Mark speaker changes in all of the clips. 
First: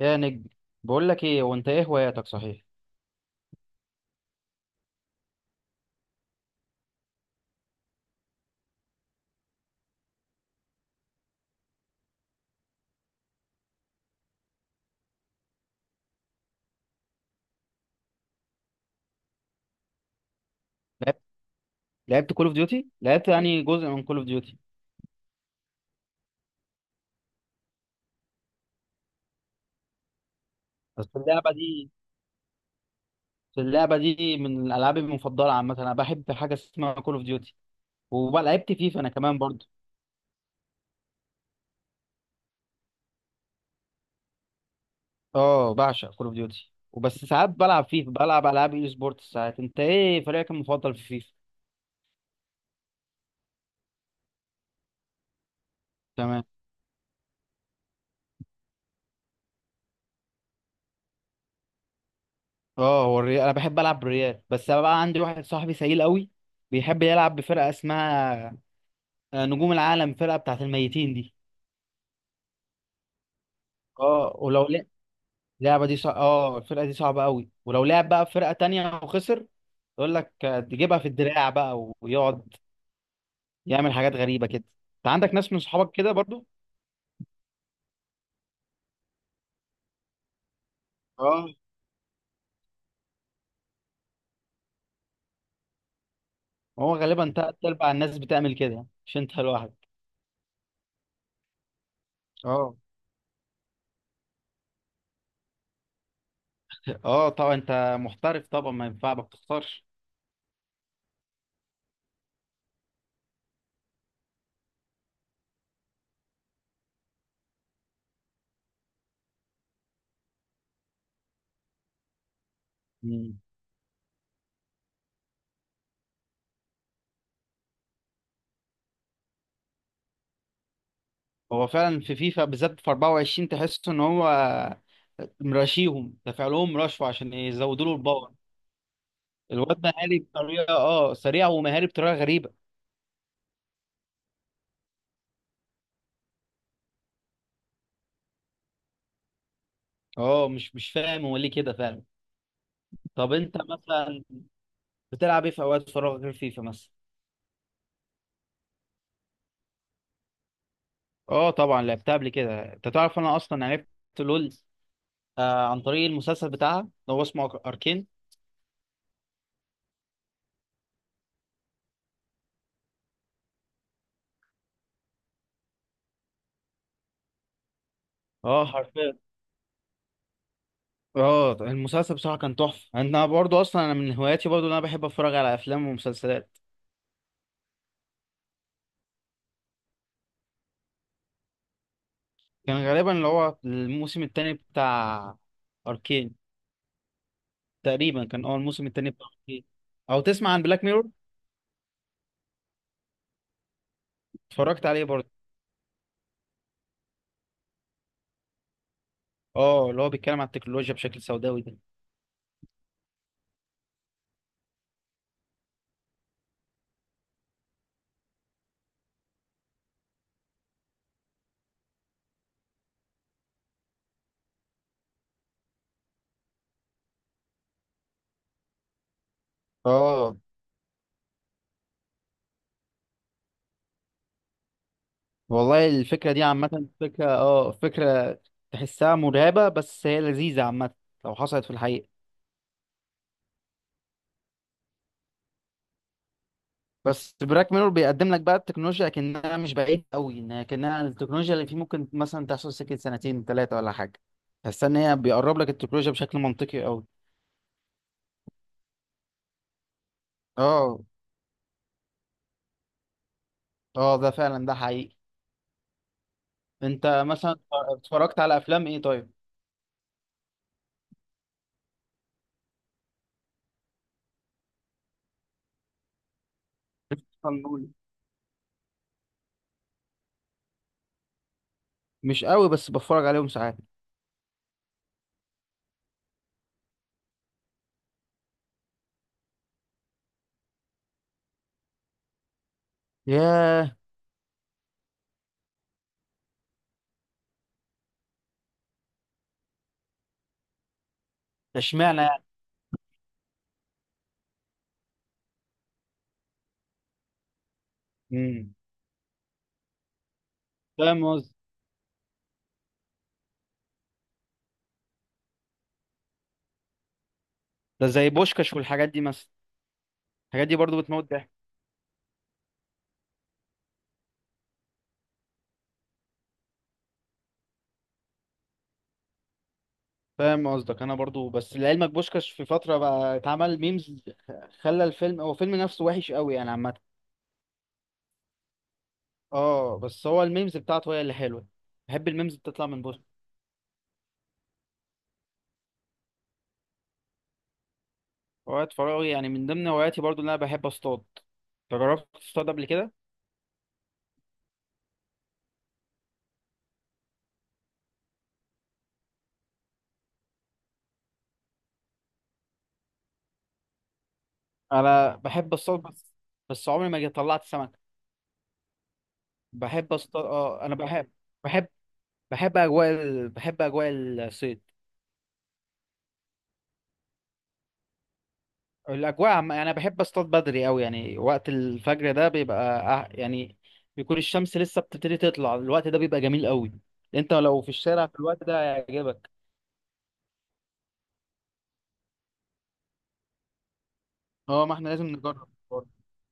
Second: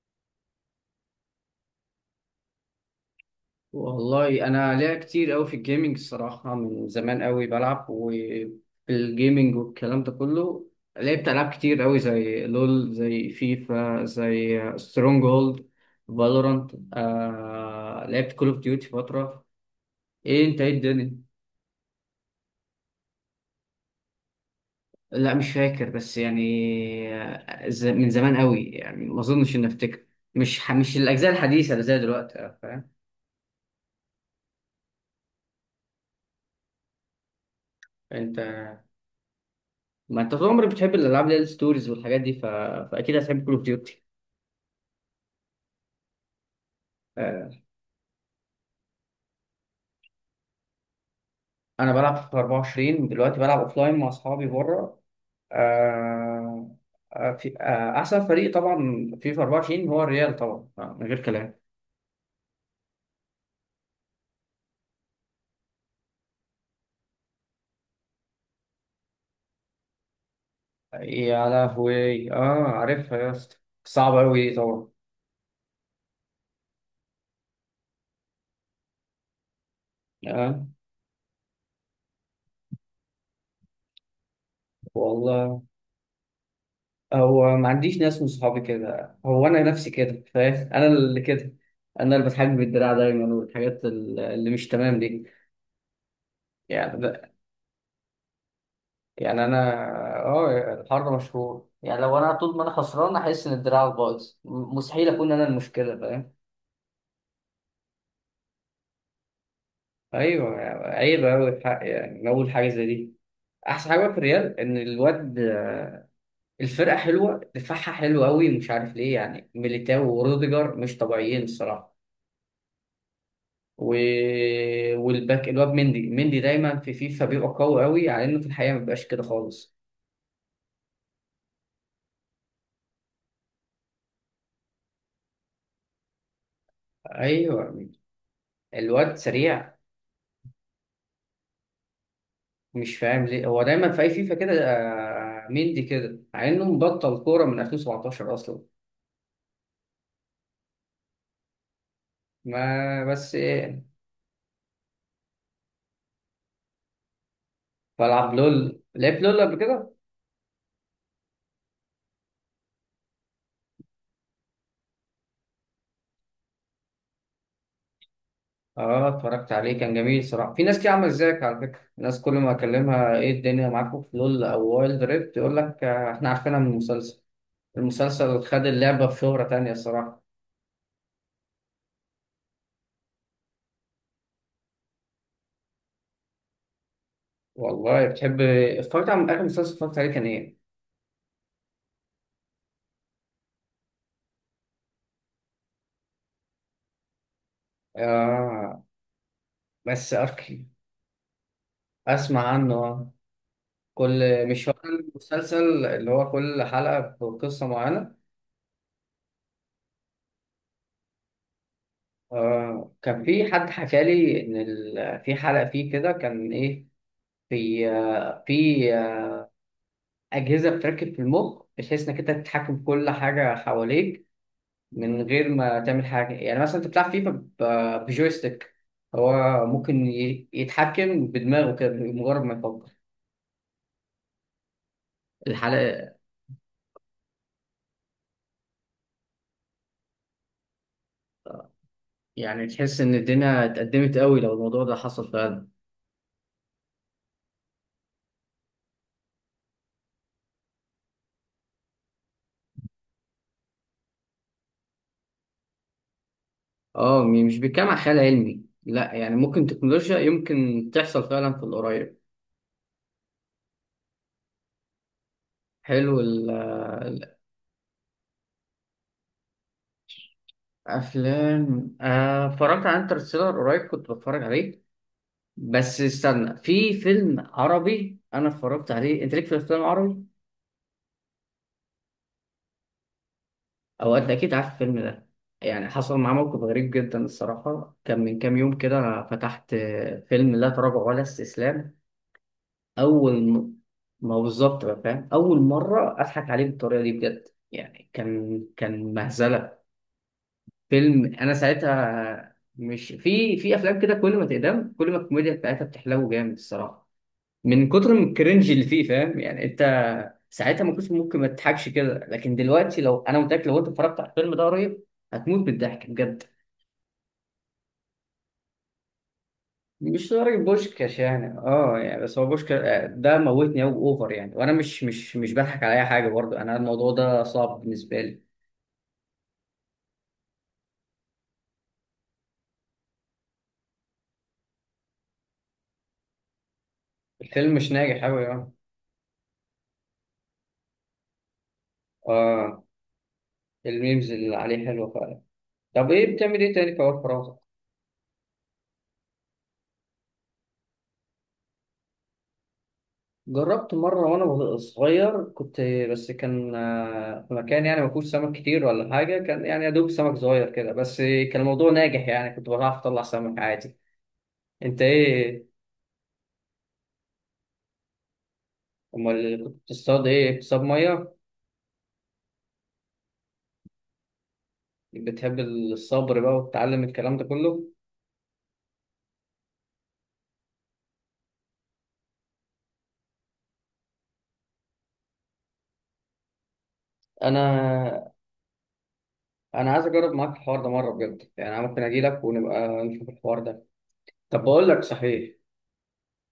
Speaker 1: يا نجم، بقول لك ايه؟ وانت ايه هواياتك؟ صحيح
Speaker 2: والله انا ليا كتير قوي في الجيمنج الصراحه، من زمان قوي بلعب وفي الجيمنج والكلام ده كله. لعبت العاب كتير قوي زي لول، زي فيفا، زي سترونج هولد، فالورانت. لعبت كول اوف ديوتي فتره. ايه انت ايه الدنيا؟
Speaker 1: لعبت لعبت كول اوف ديوتي، لعبت يعني جزء من كول اوف ديوتي.
Speaker 2: لا مش فاكر بس يعني من زمان قوي يعني ما اظنش اني افتكر. مش
Speaker 1: بس
Speaker 2: الاجزاء
Speaker 1: اللعبه
Speaker 2: الحديثه اللي
Speaker 1: دي
Speaker 2: زي دلوقتي، فاهم.
Speaker 1: بس اللعبه دي من الالعاب المفضله. عامه انا بحب حاجه اسمها كول اوف ديوتي،
Speaker 2: انت،
Speaker 1: ولعبت فيفا انا كمان برضه.
Speaker 2: ما انت طول عمرك بتحب الالعاب اللي هي الستوريز والحاجات دي فاكيد هتحب كول اوف ديوتي.
Speaker 1: اه بعشق كول اوف ديوتي، وبس ساعات
Speaker 2: آه،
Speaker 1: بلعب فيفا، بلعب العاب اي سبورتس ساعات. انت ايه فريقك المفضل في فيفا؟
Speaker 2: انا بلعب في 24 دلوقتي، بلعب اوفلاين مع اصحابي بره.
Speaker 1: تمام.
Speaker 2: آه، آه، في آه، احسن فريق طبعا في 24 هو الريال طبعا، من غير كلام.
Speaker 1: اه هو الريال، انا بحب العب بالريال. بس أنا بقى عندي واحد صاحبي سيل قوي، بيحب يلعب بفرقه اسمها نجوم العالم، فرقه بتاعت الميتين دي.
Speaker 2: يا لهوي اه، عارفها يا اسطى، صعب
Speaker 1: اه
Speaker 2: قوي دي
Speaker 1: ولو
Speaker 2: طبعا.
Speaker 1: اللعبه دي صع... اه الفرقه دي صعبه قوي، ولو لعب بقى في فرقه تانية وخسر يقول لك
Speaker 2: اه
Speaker 1: تجيبها في الدراع بقى، ويقعد يعمل حاجات غريبه كده. انت عندك ناس من
Speaker 2: والله،
Speaker 1: صحابك كده برضو؟
Speaker 2: هو ما عنديش ناس من صحابي كده، هو انا نفسي كده، فاهم؟ انا اللي
Speaker 1: اه
Speaker 2: كده، انا اللي بتحجب بالدراع دايما والحاجات اللي مش تمام دي
Speaker 1: هو
Speaker 2: يعني.
Speaker 1: غالبا تلات ارباع الناس بتعمل كده يعني، مش انت
Speaker 2: يعني انا،
Speaker 1: لوحدك.
Speaker 2: اه الحر مشهور يعني لو انا طول ما انا
Speaker 1: اه
Speaker 2: خسران احس ان دراعك بايظ، مستحيل اكون انا المشكله، فاهم.
Speaker 1: اه طبعا، انت محترف طبعا، ما ينفع ما بتختارش.
Speaker 2: ايوه يعني عيب قوي الحق يعني من اول حاجه زي دي. احسن حاجه في الريال ان الواد، الفرقه حلوه، دفاعها حلو قوي، مش عارف ليه، يعني ميليتاو وروديجر مش طبيعيين الصراحه.
Speaker 1: مم.
Speaker 2: و... والباك الواد مندي. مندي دايما في فيفا بيبقى قوي على انه في الحقيقه ما بيبقاش كده خالص.
Speaker 1: هو فعلا في فيفا بالذات في 24 تحس ان هو مراشيهم دافع لهم رشوه عشان يزودوا
Speaker 2: ايوه
Speaker 1: له الباور.
Speaker 2: الواد سريع.
Speaker 1: الواد مهاري بطريقه، اه سريع ومهاري بطريقه غريبه.
Speaker 2: مش فاهم ليه هو دايما في اي فيفا كده، مندي كده، مع انه مبطل كوره من 2017 اصلا.
Speaker 1: اه مش فاهم هو ليه كده فعلا.
Speaker 2: ما
Speaker 1: طب
Speaker 2: بس
Speaker 1: انت
Speaker 2: ايه.
Speaker 1: مثلا بتلعب ايه في اوقات فراغك غير فيفا مثلا؟
Speaker 2: بلعب لول، لعبت لول قبل كده.
Speaker 1: اه طبعا لعبتها قبل كده. انت تعرف انا اصلا عرفت لول آه عن طريق المسلسل بتاعها، اللي هو اسمه اركين.
Speaker 2: اه اتفرجت عليه، كان جميل صراحه. في ناس كتير عامله ازيك على فكره، ناس كل ما اكلمها ايه الدنيا معاكم في لول او وايلد ريفت يقول لك احنا عارفينها من المسلسل. المسلسل خد
Speaker 1: اه
Speaker 2: اللعبه
Speaker 1: حرفيا.
Speaker 2: في شهره تانية الصراحه.
Speaker 1: اه المسلسل بصراحه كان تحفه. انا برضو اصلا انا من هواياتي برضو ان انا بحب اتفرج على افلام ومسلسلات.
Speaker 2: والله بتحب إيه؟ اتفرجت على اخر مسلسل، اتفرجت عليه كان ايه؟
Speaker 1: كان غالبا اللي هو الموسم الثاني بتاع اركين، تقريبا كان اه
Speaker 2: آه
Speaker 1: الموسم الثاني بتاع اركين.
Speaker 2: بس
Speaker 1: او تسمع عن
Speaker 2: اركي
Speaker 1: بلاك ميرور؟
Speaker 2: اسمع عنه آه. كل، مش هو
Speaker 1: اتفرجت عليه برضو.
Speaker 2: المسلسل اللي هو كل حلقة بقصة معينة؟
Speaker 1: اه اللي هو بيتكلم عن التكنولوجيا بشكل سوداوي ده.
Speaker 2: آه، كان في حد حكى لي إن في حلقة فيه كده كان إيه، في آه في آه أجهزة بتركب في المخ بحيث إنك أنت تتحكم في كل حاجة حواليك من غير ما تعمل حاجة. يعني مثلا أنت بتلعب فيفا بجويستيك، هو ممكن
Speaker 1: اه
Speaker 2: يتحكم بدماغه كده بمجرد ما يفكر
Speaker 1: والله
Speaker 2: الحلقة.
Speaker 1: الفكرة دي عامة فكرة، اه فكرة تحسها مرعبة بس هي لذيذة عامة لو حصلت في الحقيقة.
Speaker 2: يعني تحس إن الدنيا اتقدمت قوي لو الموضوع ده حصل فعلا.
Speaker 1: بس براك ميرور بيقدم لك بقى التكنولوجيا كأنها مش بعيد قوي، انها كأنها التكنولوجيا اللي فيه ممكن مثلا تحصل سكة سنتين ثلاثة ولا حاجة. تحس ان هي بيقرب لك التكنولوجيا بشكل منطقي قوي.
Speaker 2: اه مش بيتكلم عن خيال علمي لا، يعني ممكن تكنولوجيا يمكن
Speaker 1: اه
Speaker 2: تحصل فعلا في القريب.
Speaker 1: اه ده فعلا، ده حقيقي.
Speaker 2: حلو.
Speaker 1: انت مثلا اتفرجت على افلام ايه طيب؟
Speaker 2: الافلام، اتفرجت على انترستيلر قريب، كنت بتفرج عليه. بس استنى، في فيلم
Speaker 1: فنون.
Speaker 2: عربي انا اتفرجت عليه، انت ليك في الافلام العربي
Speaker 1: مش قوي بس بتفرج عليهم ساعات.
Speaker 2: او انت اكيد عارف الفيلم ده؟ يعني حصل معاه موقف غريب جدا الصراحه. كان من كام يوم كده فتحت فيلم لا تراجع ولا استسلام. اول م...
Speaker 1: ياه.
Speaker 2: ما بالظبط بقى، فاهم، اول مره اضحك عليه بالطريقه دي بجد. يعني كان، كان مهزله. فيلم انا
Speaker 1: ده اشمعنى يعني؟
Speaker 2: ساعتها، مش في في افلام كده كل ما تقدم كل ما الكوميديا بتاعتها بتحلو جامد الصراحه، من كتر من الكرنج
Speaker 1: مم.
Speaker 2: اللي فيه، فاهم يعني انت. ساعتها ما كنتش
Speaker 1: فاهم.
Speaker 2: ممكن ما تضحكش كده، لكن دلوقتي لو انا متاكد لو انت اتفرجت على الفيلم ده قريب هتموت بالضحك بجد.
Speaker 1: ده زي بوشكاش والحاجات دي مثلا؟
Speaker 2: مش لدرجة
Speaker 1: الحاجات دي برضو
Speaker 2: بوشكاش
Speaker 1: بتموت ضحك.
Speaker 2: يعني، اه يعني، بس هو بوشكاش ده موتني أوي، اوفر يعني، وانا مش بضحك على اي حاجة برضه انا، الموضوع ده صعب بالنسبة لي.
Speaker 1: فاهم قصدك، انا برضو. بس لعلمك بوشكاش في فتره بقى اتعمل ميمز، خلى الفيلم، هو الفيلم نفسه وحش قوي انا عامه.
Speaker 2: الفيلم مش ناجح أوي يعني.
Speaker 1: اه بس هو الميمز بتاعته هي اللي حلوه، بحب الميمز
Speaker 2: اه
Speaker 1: بتطلع من بوشكاش.
Speaker 2: الميمز اللي عليه حلوة فعلا. طب ايه بتعمل ايه تاني في اوقات فراغك؟
Speaker 1: هوايات فراغي، يعني من ضمن هواياتي برضو ان انا بحب اصطاد. جربت تصطاد قبل كده؟
Speaker 2: جربت مرة وانا صغير، كنت بس كان في مكان يعني ما فيهوش سمك كتير ولا حاجة، كان يعني يا دوب سمك صغير كده، بس كان الموضوع ناجح يعني كنت بعرف اطلع سمك عادي. انت
Speaker 1: انا بحب
Speaker 2: ايه؟
Speaker 1: اصطاد بس، بس عمري ما جيت طلعت سمك.
Speaker 2: امال كنت
Speaker 1: بحب
Speaker 2: بتصطاد
Speaker 1: اصطاد،
Speaker 2: ايه، بتصطاد
Speaker 1: اه انا بحب،
Speaker 2: مية؟
Speaker 1: بحب، بحب اجواء الصيد.
Speaker 2: بتحب الصبر بقى وتتعلم الكلام ده كله.
Speaker 1: يعني انا بحب اصطاد بدري قوي، يعني وقت الفجر ده بيبقى يعني بيكون الشمس لسه بتبتدي تطلع. الوقت ده بيبقى جميل قوي، انت لو في الشارع
Speaker 2: انا
Speaker 1: في الوقت ده هيعجبك.
Speaker 2: انا عايز اجرب معاك الحوار ده مره بجد، يعني انا ممكن اجي لك ونبقى نشوف الحوار ده. طب
Speaker 1: اه
Speaker 2: بقول
Speaker 1: ما
Speaker 2: لك
Speaker 1: احنا لازم
Speaker 2: صحيح،
Speaker 1: نجرب.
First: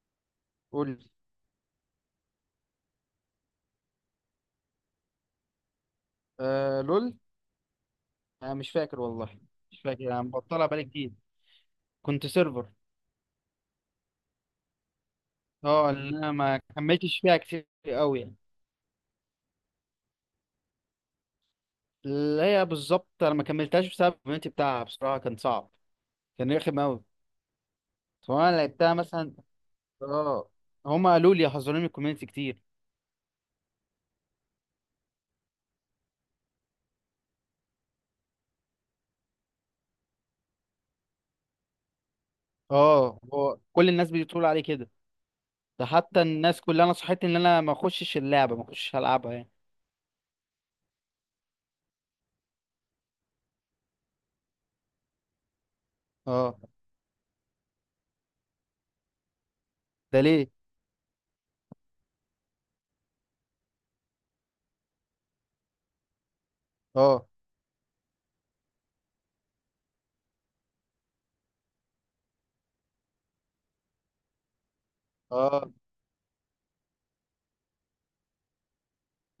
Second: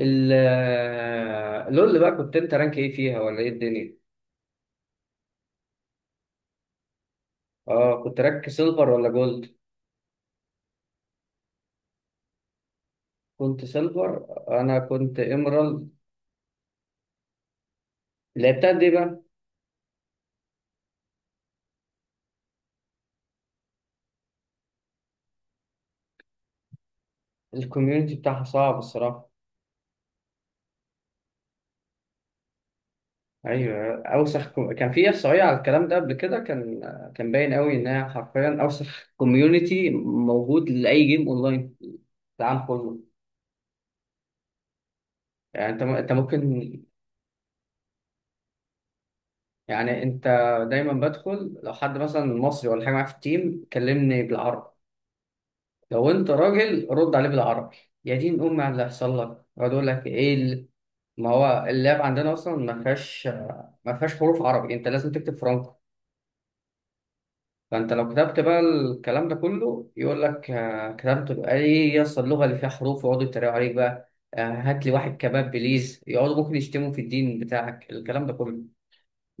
Speaker 2: ال
Speaker 1: قول لي.
Speaker 2: آه، لول بقى، كنت انت رانك ايه فيها ولا ايه الدنيا؟
Speaker 1: آه لول.
Speaker 2: اه كنت رانك
Speaker 1: انا مش
Speaker 2: سيلفر
Speaker 1: فاكر
Speaker 2: ولا
Speaker 1: والله،
Speaker 2: جولد؟
Speaker 1: مش فاكر، انا مبطلها بقالي كتير. كنت سيرفر.
Speaker 2: كنت سيلفر، انا كنت ايمرالد.
Speaker 1: اه اللي انا ما كملتش فيها كتير قوي يعني.
Speaker 2: لعبتها قد ايه بقى؟
Speaker 1: اللي هي بالظبط انا ما كملتهاش بسبب الكوميونتي بتاعها، بصراحه كان صعب، كان رخم قوي.
Speaker 2: الكوميونتي بتاعها
Speaker 1: فانا
Speaker 2: صعب
Speaker 1: لعبتها
Speaker 2: الصراحه.
Speaker 1: مثلا، اه هما قالوا لي، حذروني من الكوميونتي كتير.
Speaker 2: ايوه اوسخ، كان في احصائيه على الكلام ده قبل كده، كان كان باين قوي ان هي حرفيا اوسخ كوميونتي موجود لاي جيم اونلاين في العالم كله.
Speaker 1: اه هو كل الناس بتقول عليه كده،
Speaker 2: يعني انت
Speaker 1: ده
Speaker 2: م- انت
Speaker 1: حتى
Speaker 2: ممكن
Speaker 1: الناس كلها نصحتني ان انا ما اخشش اللعبه، ما اخشش العبها يعني.
Speaker 2: يعني انت دايما بدخل، لو حد مثلا مصري ولا حاجه معايا في التيم كلمني بالعربي، لو انت
Speaker 1: اه
Speaker 2: راجل رد عليه بالعربي، يا دين امي على اللي هيحصل لك. يقعد يقول لك
Speaker 1: ده
Speaker 2: ايه
Speaker 1: ليه؟
Speaker 2: ما هو اللاب عندنا اصلا ما فيهاش حروف عربي، انت لازم تكتب فرنك.
Speaker 1: اه
Speaker 2: فانت لو كتبت بقى الكلام ده كله يقول لك كتبت بقى ايه يا اسطى اللغه اللي فيها حروف، ويقعدوا يتريقوا عليك بقى، هات لي واحد كباب
Speaker 1: اه
Speaker 2: بليز، يقعدوا ممكن يشتموا في الدين بتاعك الكلام ده كله.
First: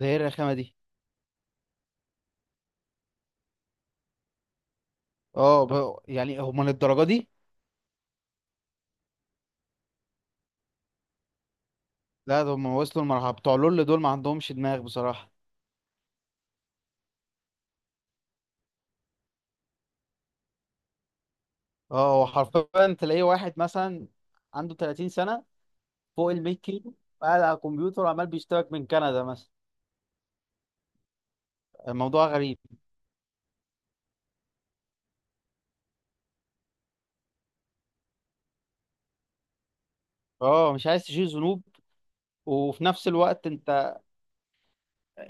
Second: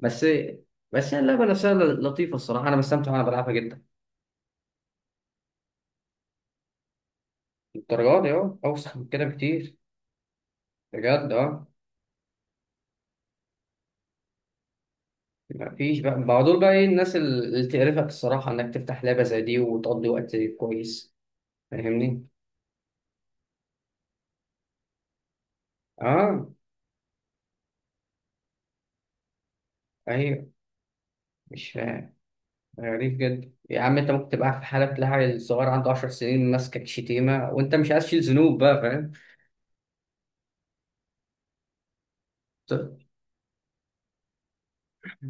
Speaker 1: ده ايه الرخامه دي؟
Speaker 2: بس هي اللعبه نفسها لطيفه الصراحه، انا بستمتع وانا بلعبها جدا.
Speaker 1: اه ب... يعني هم للدرجه دي؟
Speaker 2: الدرجات دي اه اوسخ من كده بكتير، بجد اه.
Speaker 1: لا ده هم وصلوا المرحله، بتوع لول دول ما عندهمش دماغ بصراحه.
Speaker 2: مفيش بقى، دول بقى ايه الناس اللي تقرفك الصراحه انك تفتح لعبه زي دي وتقضي وقت كويس،
Speaker 1: اه
Speaker 2: فاهمني؟
Speaker 1: هو حرفيا تلاقيه واحد مثلا عنده 30 سنة سنه، فوق ال
Speaker 2: اه
Speaker 1: 100 كيلو، قاعد على الكمبيوتر عمال بيشترك من كندا مثلا.
Speaker 2: ايوه مش فاهم،
Speaker 1: الموضوع غريب.
Speaker 2: غريب جدا يا عم. انت ممكن تبقى في حالة تلاقي الصغير عنده 10 سنين ماسكك شتيمة وانت مش عايز تشيل ذنوب بقى، فاهم؟
Speaker 1: اه مش عايز تشيل ذنوب، وفي
Speaker 2: ط-
Speaker 1: نفس الوقت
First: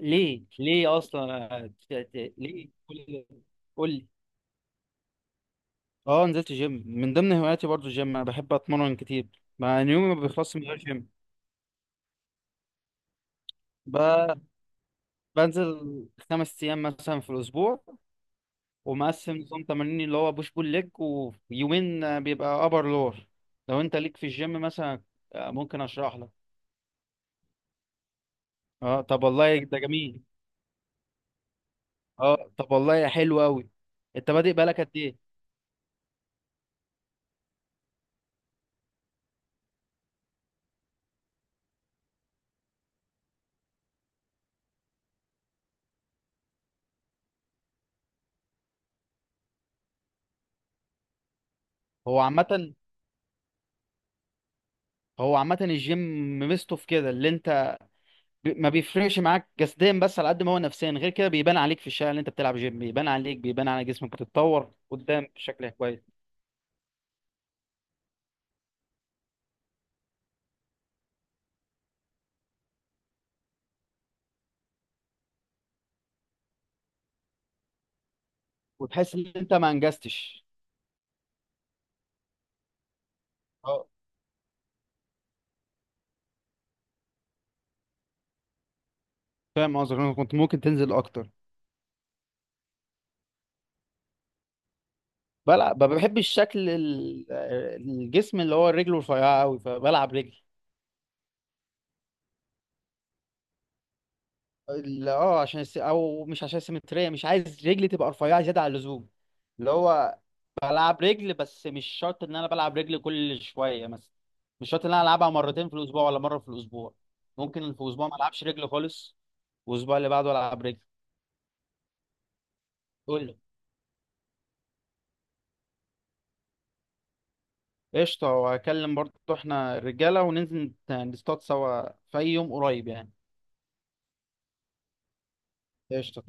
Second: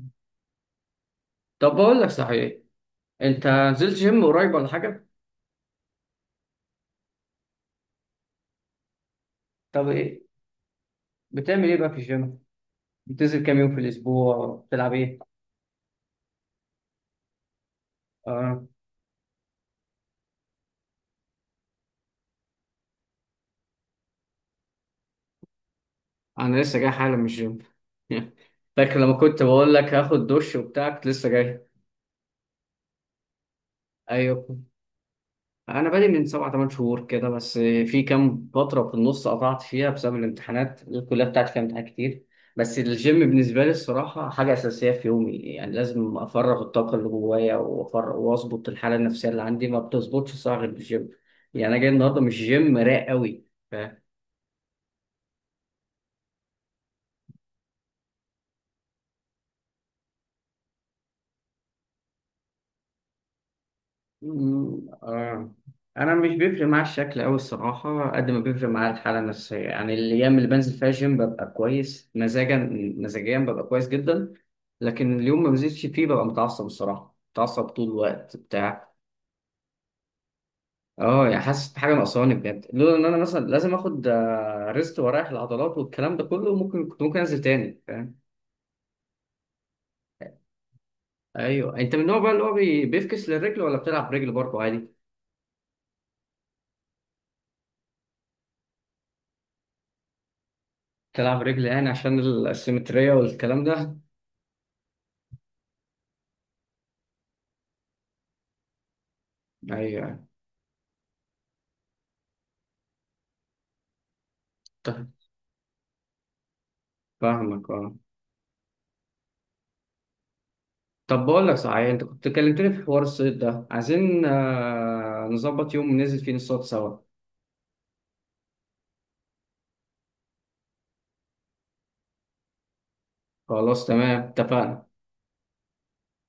Speaker 1: ليه؟ ليه اصلا
Speaker 2: طب بقول لك صحيح،
Speaker 1: ليه كل
Speaker 2: انت
Speaker 1: قول
Speaker 2: نزلت
Speaker 1: لي.
Speaker 2: جيم قريب ولا حاجة؟
Speaker 1: اه نزلت جيم، من ضمن هواياتي برضو الجيم، انا بحب اتمرن كتير، مع
Speaker 2: طب
Speaker 1: ان يومي ما
Speaker 2: ايه
Speaker 1: بيخلصش من غير جيم.
Speaker 2: بتعمل ايه بقى في الجيم؟ بتنزل كام يوم في
Speaker 1: ب...
Speaker 2: الأسبوع؟ بتلعب ايه؟
Speaker 1: بنزل خمس ايام مثلا في الاسبوع،
Speaker 2: اه
Speaker 1: ومقسم نظام تمارين اللي هو بوش بول ليج، ويومين بيبقى ابر لور. لو انت ليك في الجيم مثلا، ممكن اشرح لك.
Speaker 2: انا لسه جاي حالا من الجيم فاكر
Speaker 1: اه
Speaker 2: لما
Speaker 1: طب
Speaker 2: كنت
Speaker 1: والله
Speaker 2: بقول
Speaker 1: ده
Speaker 2: لك
Speaker 1: جميل،
Speaker 2: هاخد دش وبتاع، كنت لسه جاي.
Speaker 1: اه طب والله حلو قوي. انت
Speaker 2: ايوه
Speaker 1: بادئ بقالك قد ايه؟
Speaker 2: انا بادئ من سبع ثمان شهور كده، بس في كام فتره في النص قطعت فيها بسبب الامتحانات، الكليه بتاعتي فيها امتحانات كتير. بس الجيم بالنسبه لي الصراحه حاجه اساسيه في يومي، يعني لازم افرغ الطاقه اللي جوايا وافرغ واظبط الحاله النفسيه اللي عندي، ما بتظبطش الصراحه غير بالجيم. يعني انا جاي النهارده
Speaker 1: هو
Speaker 2: مش
Speaker 1: عامه
Speaker 2: جيم، رايق قوي.
Speaker 1: هو عامه الجيم ميزته في كده، اللي انت ما بيفرقش معاك جسديا، بس على قد ما هو نفسيا غير كده. بيبان عليك في الشارع اللي انت بتلعب جيم، بيبان عليك، بيبان على جسمك، بتتطور
Speaker 2: مم،
Speaker 1: قدام
Speaker 2: آه.
Speaker 1: بشكل كويس.
Speaker 2: انا مش بيفرق معايا الشكل أوي الصراحه قد ما بيفرق معايا الحاله النفسيه. يعني الايام اللي بنزل فيها جيم ببقى كويس مزاجا، مزاجيا ببقى كويس جدا. لكن اليوم ما بنزلش فيه ببقى متعصب الصراحه، متعصب طول الوقت بتاع.
Speaker 1: وتحس ان انت ما انجزتش.
Speaker 2: اه يعني حاسس بحاجه ناقصاني بجد. لولا ان انا مثلا لازم
Speaker 1: اه
Speaker 2: اخد ريست واريح العضلات والكلام ده كله ممكن كنت انزل تاني، فاهم.
Speaker 1: فاهم قصدك، انا كنت ممكن تنزل اكتر.
Speaker 2: ايوه انت من النوع بقى اللي هو بيفكس للرجل ولا بتلعب رجل برضه عادي؟
Speaker 1: بلعب، ما بحبش شكل الجسم اللي هو رجله رفيعه قوي، فبلعب رجل.
Speaker 2: بتلعب رجل يعني عشان السيمترية والكلام ده؟
Speaker 1: ال- اه عشان الس... او مش عشان السيمتريه، مش عايز رجلي تبقى رفيعه زياده عن اللزوم. اللي
Speaker 2: ايوه
Speaker 1: هو بلعب رجل، بس مش شرط ان انا بلعب رجل كل شويه مثلا، مش شرط ان انا العبها مرتين في الاسبوع ولا مره في الاسبوع،
Speaker 2: فاهمك
Speaker 1: ممكن في
Speaker 2: اه.
Speaker 1: اسبوع ما العبش رجل خالص، والاسبوع اللي بعده العب رجل.
Speaker 2: طب بقول لك صحيح، انت كنت كلمتني في حوار
Speaker 1: قول
Speaker 2: الصيد
Speaker 1: لي.
Speaker 2: ده، عايزين نظبط يوم ننزل فيه نصطاد سوا.
Speaker 1: قشطه، وهكلم برضه احنا الرجاله وننزل نصطاد سوا في اي يوم قريب يعني.
Speaker 2: خلاص تمام اتفقنا.
Speaker 1: قشطه.